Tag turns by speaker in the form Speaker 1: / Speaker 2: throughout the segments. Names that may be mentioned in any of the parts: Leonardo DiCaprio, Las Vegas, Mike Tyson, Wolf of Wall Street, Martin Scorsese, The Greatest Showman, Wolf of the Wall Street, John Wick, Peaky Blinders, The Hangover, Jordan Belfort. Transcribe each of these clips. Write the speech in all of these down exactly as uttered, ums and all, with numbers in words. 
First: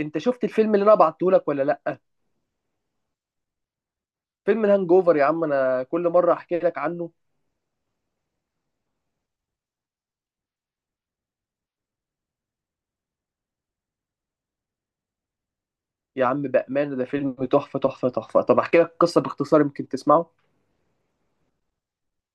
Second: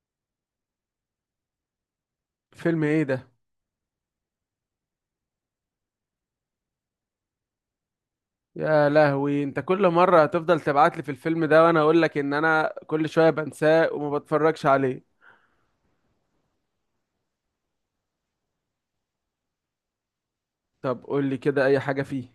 Speaker 1: انت شفت الفيلم اللي انا بعته لك ولا لا؟
Speaker 2: فيلم ايه ده؟
Speaker 1: فيلم الهانج اوفر يا عم، انا كل مره احكي لك عنه.
Speaker 2: يا لهوي، انت كل مره هتفضل تبعت لي في الفيلم ده وانا اقول لك ان انا كل شويه بنساه وما بتفرجش عليه.
Speaker 1: يا عم بامانه، ده فيلم تحفه تحفه تحفه. طب احكي لك قصه باختصار يمكن تسمعه.
Speaker 2: طب قول لي كده اي حاجه فيه.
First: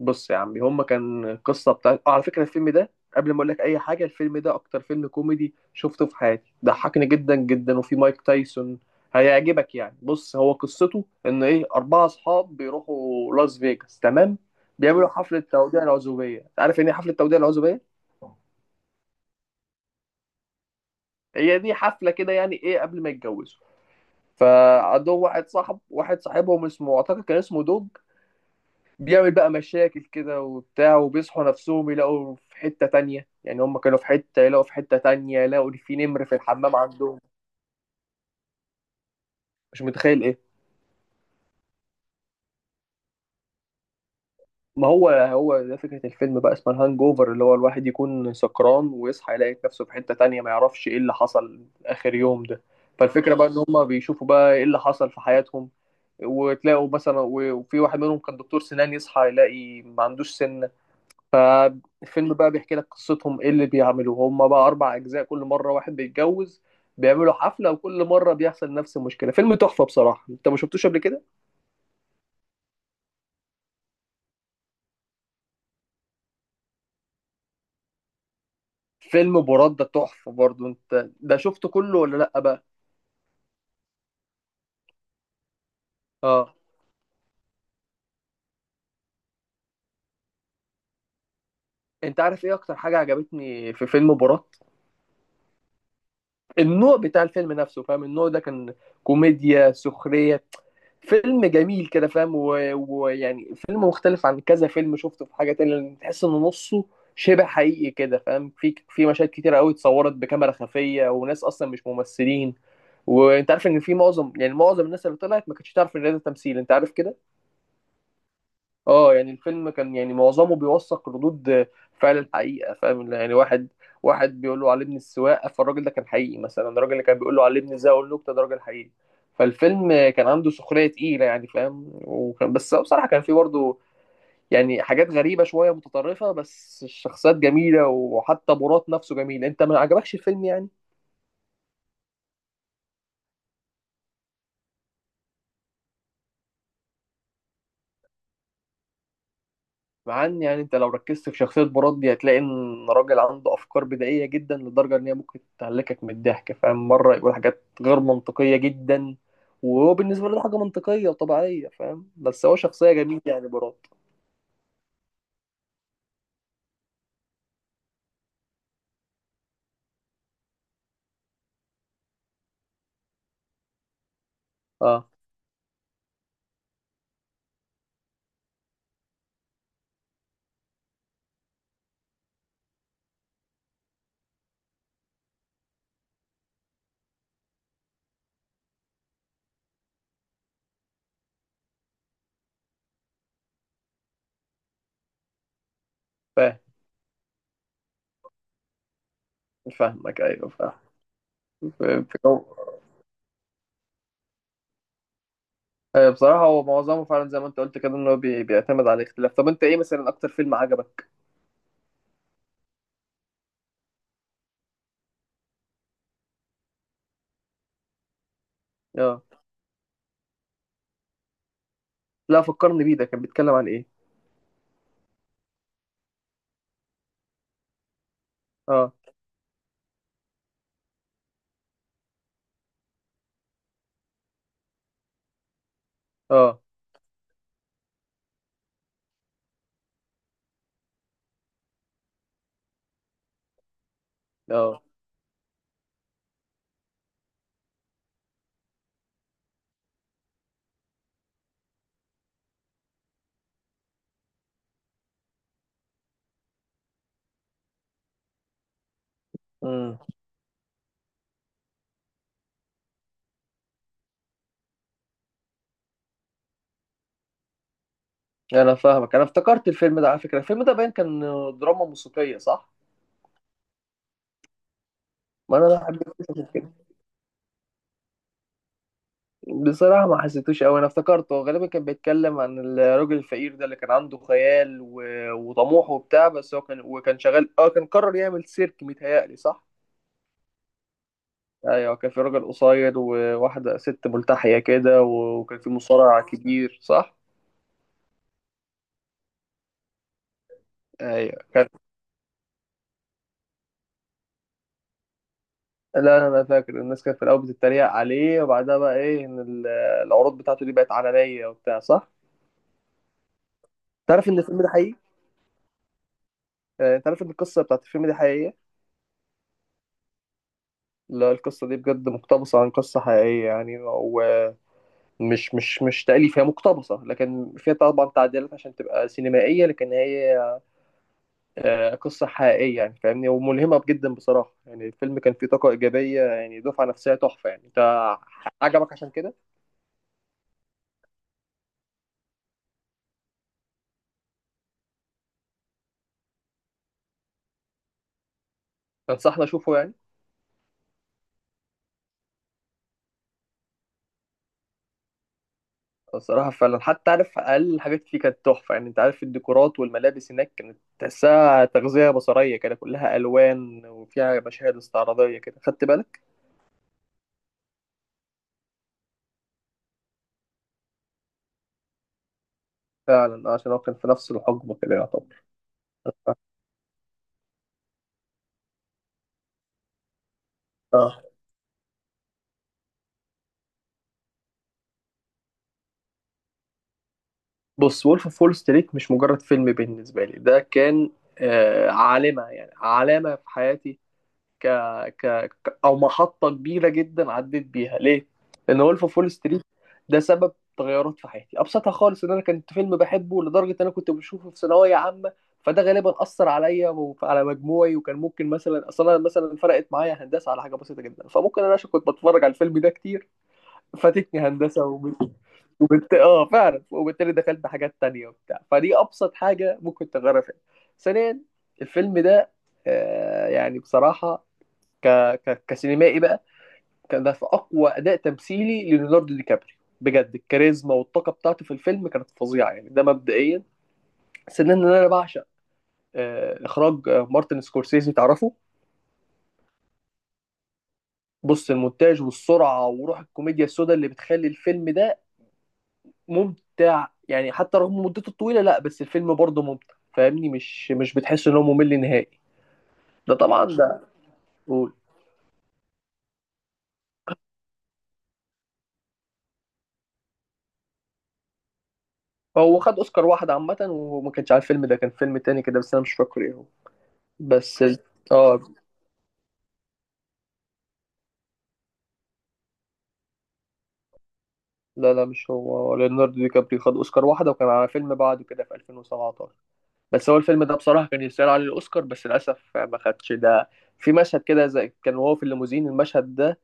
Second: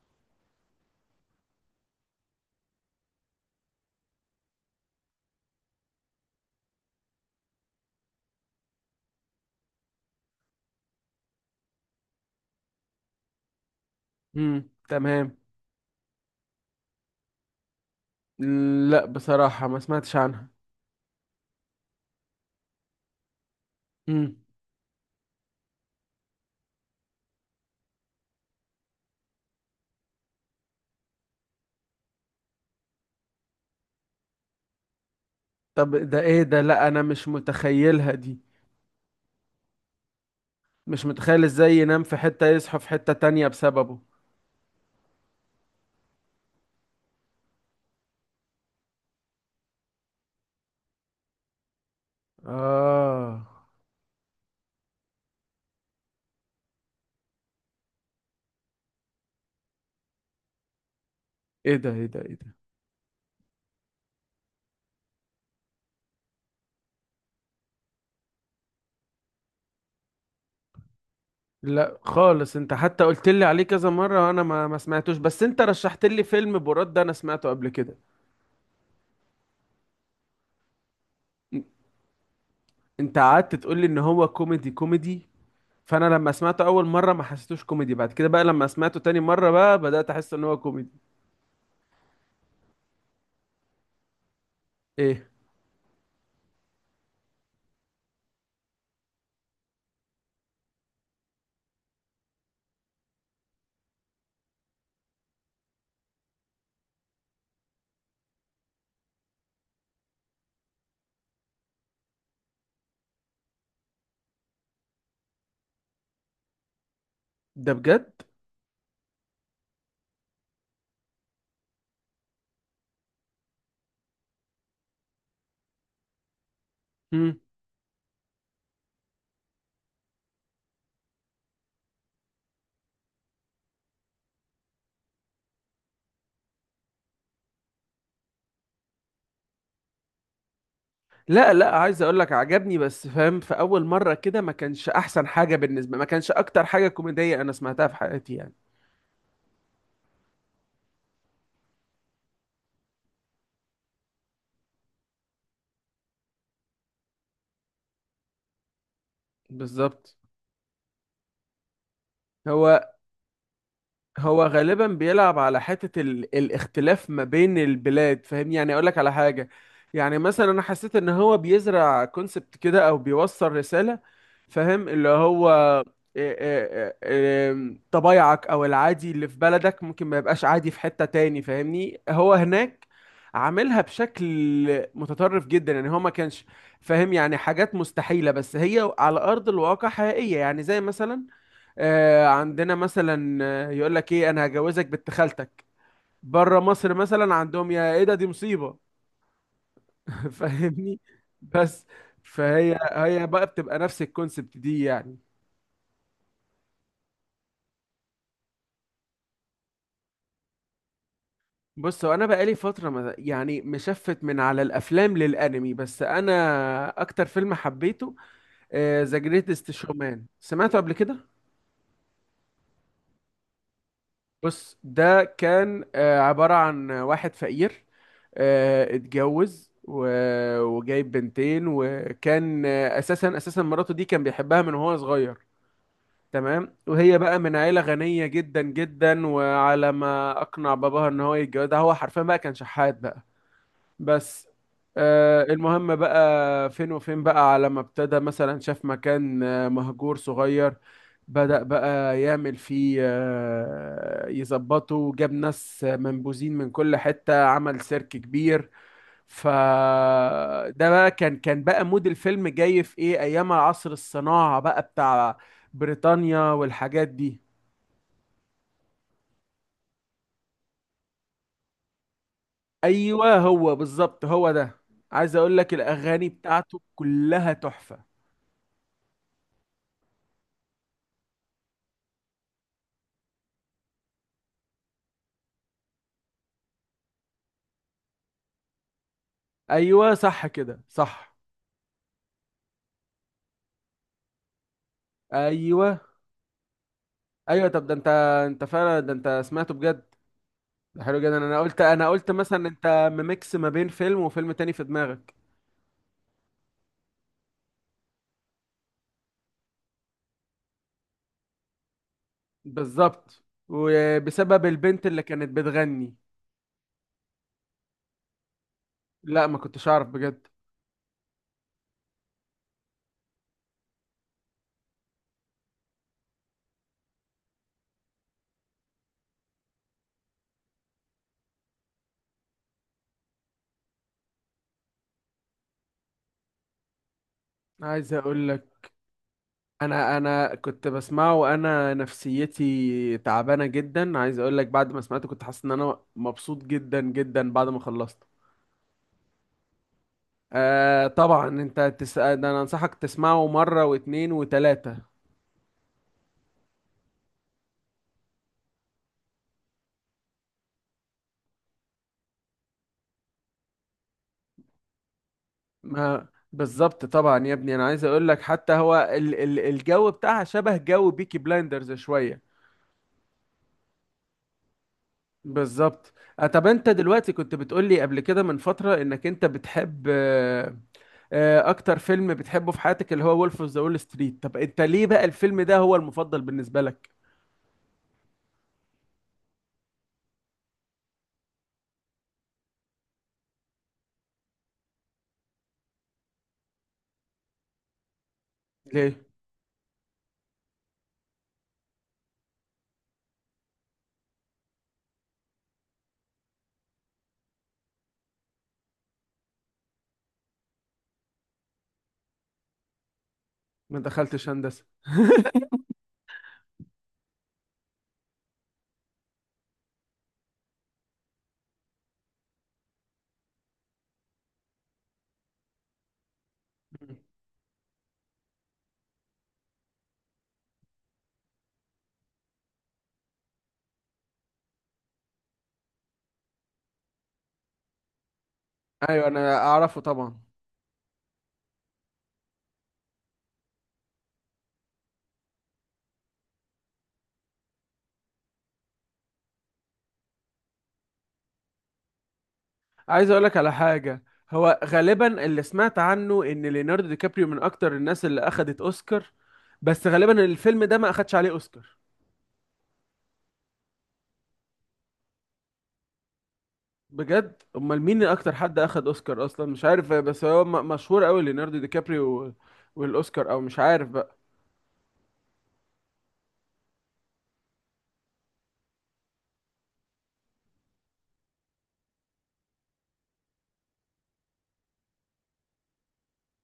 Speaker 1: بص يا عمي، هما كان قصه بتاع آه، على فكره الفيلم ده، قبل ما اقول لك اي حاجه، الفيلم ده اكتر فيلم كوميدي شفته في حياتي، ضحكني جدا جدا وفي مايك تايسون. هيعجبك يعني. بص، هو قصته ان ايه، اربعه اصحاب بيروحوا لاس فيجاس، تمام.
Speaker 2: امم
Speaker 1: بيعملوا
Speaker 2: تمام.
Speaker 1: حفله توديع العزوبيه. عارف يعني ايه حفله توديع العزوبيه؟
Speaker 2: لا بصراحه ما سمعتش عنها.
Speaker 1: هي دي حفله كده، يعني ايه، قبل ما يتجوزوا.
Speaker 2: امم
Speaker 1: فعندهم واحد صاحب، واحد صاحبهم اسمه، اعتقد كان اسمه دوج. بيعمل بقى مشاكل كده وبتاع، وبيصحوا نفسهم يلاقوا في حتة تانية. يعني هم كانوا في حتة يلاقوا في حتة تانية، يلاقوا إن في
Speaker 2: طب ده
Speaker 1: نمر في
Speaker 2: ايه ده؟
Speaker 1: الحمام
Speaker 2: لا انا
Speaker 1: عندهم.
Speaker 2: مش متخيلها دي.
Speaker 1: مش متخيل ايه؟
Speaker 2: مش متخيل ازاي ينام في حته يصحى في حته تانية بسببه.
Speaker 1: ما هو هو ده فكرة الفيلم، بقى اسمها الهانج اوفر، اللي هو الواحد يكون سكران ويصحى يلاقي نفسه في حتة تانية، ما يعرفش ايه اللي حصل آخر يوم ده. فالفكرة
Speaker 2: اه،
Speaker 1: بقى ان هم بيشوفوا بقى ايه اللي حصل في حياتهم. وتلاقوا مثلا، وفي واحد منهم كان دكتور سنان، يصحى يلاقي ما عندوش سن.
Speaker 2: ايه ده، ايه ده، ايه
Speaker 1: فالفيلم بقى
Speaker 2: ده؟
Speaker 1: بيحكي لك قصتهم، ايه اللي بيعملوه هم بقى. اربع اجزاء، كل مره واحد بيتجوز، بيعملوا حفله، وكل مره بيحصل نفس المشكله. فيلم تحفه بصراحه، انت ما شفتوش قبل كده.
Speaker 2: لا خالص، انت حتى قلت لي عليه كذا مره وانا ما ما سمعتوش، بس انت رشحت لي فيلم براد ده انا سمعته قبل كده.
Speaker 1: فيلم برده تحفه برضو، انت ده شفته كله ولا لا بقى.
Speaker 2: انت قعدت تقول لي ان هو كوميدي كوميدي، فانا لما
Speaker 1: اه.
Speaker 2: سمعته اول مره ما حسيتوش كوميدي، بعد كده بقى لما سمعته تاني مره بقى بدات احس ان هو كوميدي.
Speaker 1: انت عارف ايه اكتر حاجه عجبتني في فيلم براد؟
Speaker 2: ايه
Speaker 1: النوع بتاع الفيلم نفسه، فاهم؟ النوع ده كان كوميديا سخريه. فيلم جميل كده، فاهم؟ و- ويعني فيلم مختلف عن كذا فيلم شفته، في حاجة تانية لأن تحس إن نصه شبه حقيقي كده، فاهم؟ في في مشاهد كتيرة قوي اتصورت بكاميرا خفية، وناس أصلا مش ممثلين. وأنت عارف إن في معظم، يعني معظم الناس اللي طلعت ما كانتش تعرف إن ده تمثيل، أنت عارف كده.
Speaker 2: ده بجد؟
Speaker 1: اه. يعني الفيلم كان يعني معظمه بيوثق ردود فعل الحقيقة، فاهم؟ يعني واحد واحد بيقول له علمني السواقة، فالراجل ده كان حقيقي. مثلا الراجل اللي كان بيقول
Speaker 2: مم.
Speaker 1: له علمني ازاي اقول نكتة، ده راجل حقيقي. فالفيلم كان عنده سخرية تقيلة يعني، فاهم؟ وكان، بس بصراحة كان فيه برضه يعني حاجات غريبة شوية متطرفة، بس الشخصيات جميلة، وحتى مراد نفسه جميل. انت ما عجبكش الفيلم يعني؟
Speaker 2: لا لا، عايز اقول لك عجبني، بس فاهم في اول مره كده ما كانش احسن حاجه بالنسبه، ما كانش اكتر حاجه كوميديه انا سمعتها في حياتي يعني.
Speaker 1: مع ان يعني انت لو ركزت في شخصية براد دي، هتلاقي ان راجل عنده افكار بدائية جدا لدرجة ان هي ممكن تهلكك من الضحك، فاهم؟ مرة يقول حاجات غير منطقية جدا، وهو
Speaker 2: بالظبط.
Speaker 1: بالنسبة له ده حاجة منطقية وطبيعية، فاهم؟ بس هو
Speaker 2: هو
Speaker 1: شخصية جميلة يعني براد.
Speaker 2: هو غالبا بيلعب على حتة ال... الاختلاف ما بين البلاد، فاهمني؟ يعني اقول لك على حاجة. يعني مثلا انا حسيت ان هو بيزرع كونسبت كده او بيوصل رسالة، فاهم؟ اللي
Speaker 1: اه،
Speaker 2: هو إيه إيه إيه إيه طبايعك او العادي اللي في بلدك ممكن ما يبقاش عادي في حتة تاني، فاهمني؟ هو هناك عاملها بشكل متطرف جدا، يعني هو ما كانش فاهم، يعني حاجات مستحيلة بس هي على ارض الواقع حقيقية. يعني زي مثلا آه، عندنا مثلا آه، يقول لك ايه، انا هجوزك بنت خالتك.
Speaker 1: فاهم.
Speaker 2: بره مصر مثلا عندهم يا ايه ده، دي مصيبة.
Speaker 1: فاهمك، ايوه فاهم.
Speaker 2: فاهمني؟ بس
Speaker 1: فاهم.
Speaker 2: فهي هي بقى بتبقى نفس الكونسبت دي يعني.
Speaker 1: آه، بصراحة هو معظمه فعلا زي ما انت قلت كده، ان هو بي- بيعتمد على الاختلاف. طب انت ايه مثلا اكتر فيلم عجبك؟
Speaker 2: بص هو انا بقالي فترة ما- يعني مشفت من على الافلام للانمي، بس انا اكتر فيلم حبيته
Speaker 1: اه.
Speaker 2: ذا جريتست شومان، سمعته قبل كده؟
Speaker 1: لا، فكرني بيه، ده كان بيتكلم عن ايه؟
Speaker 2: بص، ده كان آه، عبارة عن واحد فقير،
Speaker 1: اه.
Speaker 2: آه، اتجوز و- وجايب بنتين، وكان آه، اساسا اساسا مراته دي كان بيحبها من وهو صغير.
Speaker 1: اه.
Speaker 2: تمام، وهي بقى من عيلة غنية جدا جدا، وعلى ما اقنع باباها ان هو يتجوزها هو حرفيا بقى كان شحات بقى. بس
Speaker 1: اه.
Speaker 2: آه، المهم بقى، فين وفين بقى على ما ابتدى مثلا شاف مكان آه، مهجور صغير، بدأ بقى يعمل فيه آه، يظبطه، جاب ناس آه، منبوذين من كل حتة، عمل سيرك كبير.
Speaker 1: مم.
Speaker 2: فده بقى كان كان بقى مود الفيلم جاي في ايه، ايام عصر الصناعة بقى بتاع بريطانيا والحاجات دي.
Speaker 1: انا فاهمك، انا افتكرت الفيلم ده. على فكره الفيلم ده باين كان دراما موسيقيه، صح؟
Speaker 2: ايوه، هو بالظبط، هو ده. عايز اقول
Speaker 1: ما
Speaker 2: لك
Speaker 1: انا بحب
Speaker 2: الاغاني
Speaker 1: القصص كده.
Speaker 2: بتاعته كلها تحفة.
Speaker 1: بصراحه ما حسيتوش قوي. انا افتكرته، هو غالبا كان بيتكلم عن الراجل الفقير ده اللي كان عنده خيال و... وطموح وبتاع. بس هو كان وكان شغال، اه كان قرر يعمل سيرك، متهيألي صح.
Speaker 2: ايوه صح كده صح.
Speaker 1: ايوه، كان في راجل قصير وواحده ست ملتحيه كده و- وكان في
Speaker 2: ايوه،
Speaker 1: مصارع كبير، صح؟
Speaker 2: ايوه، طب ده انت، انت فعلا ده انت سمعته بجد. ده حلو
Speaker 1: ايوه
Speaker 2: جدا، انا
Speaker 1: كان.
Speaker 2: قلت انا قلت مثلا انت ميكس ما بين فيلم وفيلم تاني في دماغك.
Speaker 1: لا، انا فاكر الناس كانت في الاول بتتريق عليه، وبعدها بقى ايه، ان ال- العروض بتاعته دي بقت عالميه وبتاع، صح؟
Speaker 2: بالظبط،
Speaker 1: تعرف ان الفيلم
Speaker 2: وبسبب
Speaker 1: ده حقيقي؟
Speaker 2: البنت اللي كانت بتغني.
Speaker 1: آه، تعرف ان القصه بتاعت الفيلم دي حقيقيه؟
Speaker 2: لا ما كنتش اعرف بجد.
Speaker 1: لا، القصه دي بجد مقتبسه عن قصه حقيقيه يعني، ومش مش مش تأليف. هي مقتبسه، لكن فيها طبعا تعديلات عشان تبقى سينمائيه، لكن هي آه، قصه حقيقيه يعني، فاهمني؟ وملهمه جدا بصراحه. يعني الفيلم كان فيه طاقه ايجابيه يعني، دفعه نفسيه تحفه يعني. انت
Speaker 2: عايز اقول لك،
Speaker 1: عجبك عشان كده؟
Speaker 2: انا انا كنت بسمعه وانا نفسيتي تعبانه جدا، عايز اقول لك بعد ما سمعته كنت حاسس ان انا مبسوط جدا جدا بعد ما خلصت.
Speaker 1: تنصحني اشوفه يعني؟
Speaker 2: آه طبعا، انت تسأل ده؟ انا انصحك تسمعه مرة واتنين وتلاتة.
Speaker 1: الصراحة فعلا، حتى عارف، أقل الحاجات فيه كانت تحفة. يعني أنت عارف الديكورات والملابس هناك، كانت تحسها تغذية بصرية كده، كلها ألوان وفيها مشاهد استعراضية كده. خدت بالك؟
Speaker 2: ما بالظبط. طبعا يا ابني، انا عايز اقول لك حتى هو ال ال الجو بتاعها شبه جو بيكي بلايندرز شويه.
Speaker 1: فعلا آه، عشان هو كان في نفس الحقبة كده يعتبر.
Speaker 2: بالظبط. آه، طب انت دلوقتي كنت بتقول لي قبل كده من فتره انك انت بتحب آه،
Speaker 1: آه.
Speaker 2: آه، اكتر فيلم بتحبه في حياتك اللي هو وولف اوف ذا وول ستريت، طب انت ليه بقى الفيلم ده هو المفضل بالنسبه لك؟
Speaker 1: بص، وولف أوف وول ستريت مش مجرد فيلم بالنسبة لي، ده كان آه علامة يعني، علامة في حياتي. ك... ك... ك- او محطه كبيره جدا عديت بيها ليه، لان وولف اوف
Speaker 2: ليه
Speaker 1: وول ستريت ده سبب تغيرات في حياتي. ابسطها خالص، ان انا كنت فيلم بحبه لدرجه ان انا كنت بشوفه في ثانويه عامه. فده غالبا اثر عليا وعلى مجموعي، وكان ممكن مثلا، اصلا مثلا فرقت معايا هندسه على حاجه بسيطه جدا. فممكن انا، عشان كنت بتفرج على الفيلم ده كتير،
Speaker 2: ما
Speaker 1: فاتتني
Speaker 2: دخلتش هندسه؟
Speaker 1: هندسه وب- وبت... اه فعلا، وبالتالي دخلت حاجات تانية وبتاع. فدي ابسط حاجه ممكن تغيرها فيها. ثانيا، الفيلم ده آه، يعني بصراحة ك... ك... كسينمائي بقى،
Speaker 2: مم.
Speaker 1: كان ده في اقوى اداء تمثيلي لليوناردو دي كابريو بجد. الكاريزما والطاقه بتاعته في الفيلم كانت فظيعه يعني. ده مبدئيا. ثانيا، ان انا بعشق آه، اخراج آه، مارتن سكورسيزي، تعرفه؟
Speaker 2: ايوه انا اعرفه طبعا.
Speaker 1: بص، المونتاج والسرعه وروح الكوميديا السوداء اللي بتخلي الفيلم ده ممتع يعني، حتى رغم مدته الطويله. لا بس الفيلم برضه ممتع، فاهمني؟ مش مش بتحس ان هو ممل نهائي.
Speaker 2: عايز
Speaker 1: ده
Speaker 2: اقول لك
Speaker 1: طبعا
Speaker 2: على
Speaker 1: ده.
Speaker 2: حاجه. هو
Speaker 1: قول.
Speaker 2: غالبا اللي سمعت عنه ان ليوناردو دي كابريو من اكتر الناس اللي اخدت اوسكار، بس غالبا الفيلم ده ما اخدش عليه اوسكار.
Speaker 1: هو خد اوسكار واحد عامه، وما كانش على الفيلم ده، كان فيلم تاني كده بس انا مش فاكر ايه هو.
Speaker 2: بجد؟
Speaker 1: بس ال-
Speaker 2: امال مين اكتر
Speaker 1: اه.
Speaker 2: حد اخد اوسكار اصلا مش عارف، بس هو م- مشهور قوي ليوناردو دي كابريو وال- والاوسكار او مش عارف بقى.
Speaker 1: لا لا مش هو، هو ليوناردو دي كابريو خد اوسكار واحده، وكان على فيلم بعده كده في ألفين وسبعتاشر. بس هو الفيلم ده بصراحه كان يستاهل عليه الاوسكار، بس للاسف ما خدش ده. في مشهد كده، زي كان وهو في الليموزين، المشهد ده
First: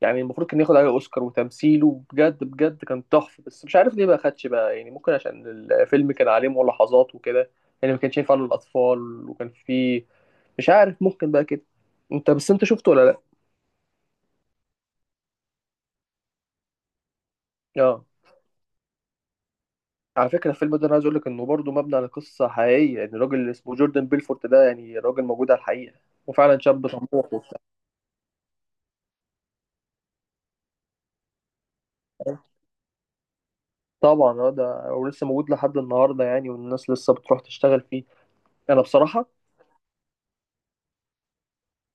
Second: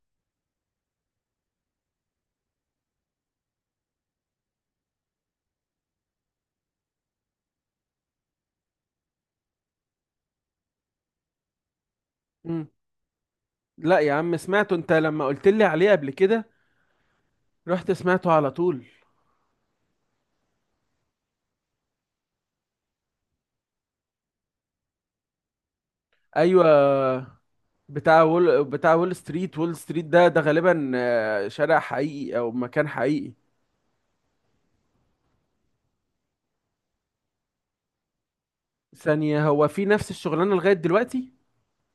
Speaker 1: يعني المفروض كان ياخد عليه اوسكار. وتمثيله بجد بجد كان تحفه، بس مش عارف ليه ما خدش بقى. يعني ممكن عشان الفيلم كان عليه ملاحظات وكده، يعني ما كانش ينفع للاطفال، وكان فيه، مش عارف، ممكن بقى كده. انت بس، انت
Speaker 2: مم.
Speaker 1: شفته ولا لا؟
Speaker 2: لا يا عم، سمعته انت لما قلت لي عليه قبل كده، رحت
Speaker 1: اه.
Speaker 2: سمعته على طول.
Speaker 1: على فكرة الفيلم ده أنا عايز أقول لك إنه برضه مبني على قصة حقيقية. يعني الراجل اللي اسمه جوردن بيلفورت ده، يعني راجل موجود على الحقيقة، وفعلا
Speaker 2: ايوه،
Speaker 1: شاب طموح وبتاع.
Speaker 2: بتاع وول بتاع وول ستريت، وول ستريت ده ده غالبا آه، شارع حقيقي او مكان حقيقي.
Speaker 1: طبعا اه، ده ولسه موجود لحد النهارده يعني، والناس لسه بتروح تشتغل فيه. انا بصراحه
Speaker 2: ثانية، هو في نفس الشغلانة لغاية دلوقتي؟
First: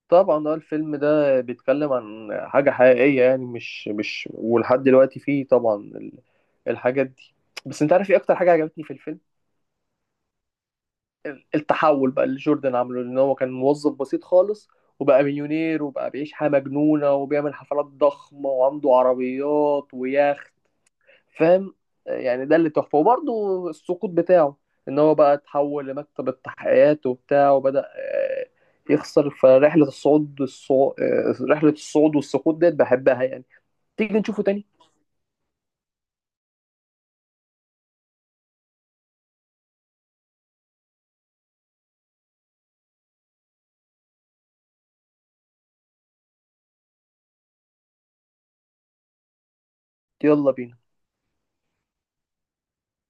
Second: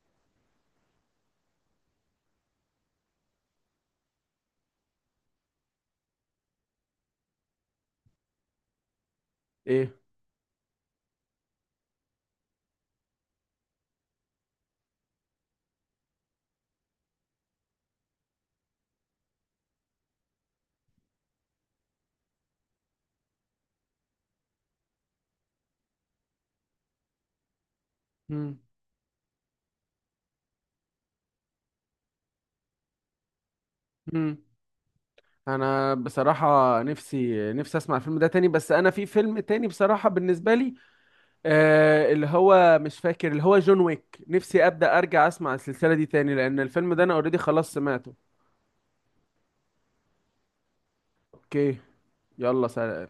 Speaker 1: طبعا اه، الفيلم ده بيتكلم عن حاجه حقيقيه يعني، مش مش ولحد دلوقتي فيه طبعا ال- الحاجات دي. بس انت عارف ايه اكتر حاجه عجبتني في الفيلم؟
Speaker 2: ايه؟
Speaker 1: التحول بقى اللي جوردن عمله، لان هو كان موظف بسيط خالص وبقى مليونير، وبقى بيعيش حياة مجنونة وبيعمل حفلات ضخمة وعنده عربيات ويخت. فاهم يعني؟ ده اللي تحفة. وبرضه السقوط بتاعه، ان هو بقى اتحول لمكتب التحقيقات وبتاع، وبدأ آه،
Speaker 2: مم.
Speaker 1: يخسر. فرحلة الصعود الصعود رحلة الصعود والسقوط ديت بحبها يعني. تيجي
Speaker 2: مم.
Speaker 1: نشوفه تاني؟
Speaker 2: انا بصراحة نفسي نفسي اسمع الفيلم ده تاني، بس انا في فيلم تاني بصراحة بالنسبة لي، آه اللي هو مش فاكر، اللي هو جون ويك، نفسي ابدأ ارجع اسمع السلسلة دي تاني، لان الفيلم ده انا اوريدي خلاص سمعته.
Speaker 1: يلا بينا
Speaker 2: اوكي، يلا سلام.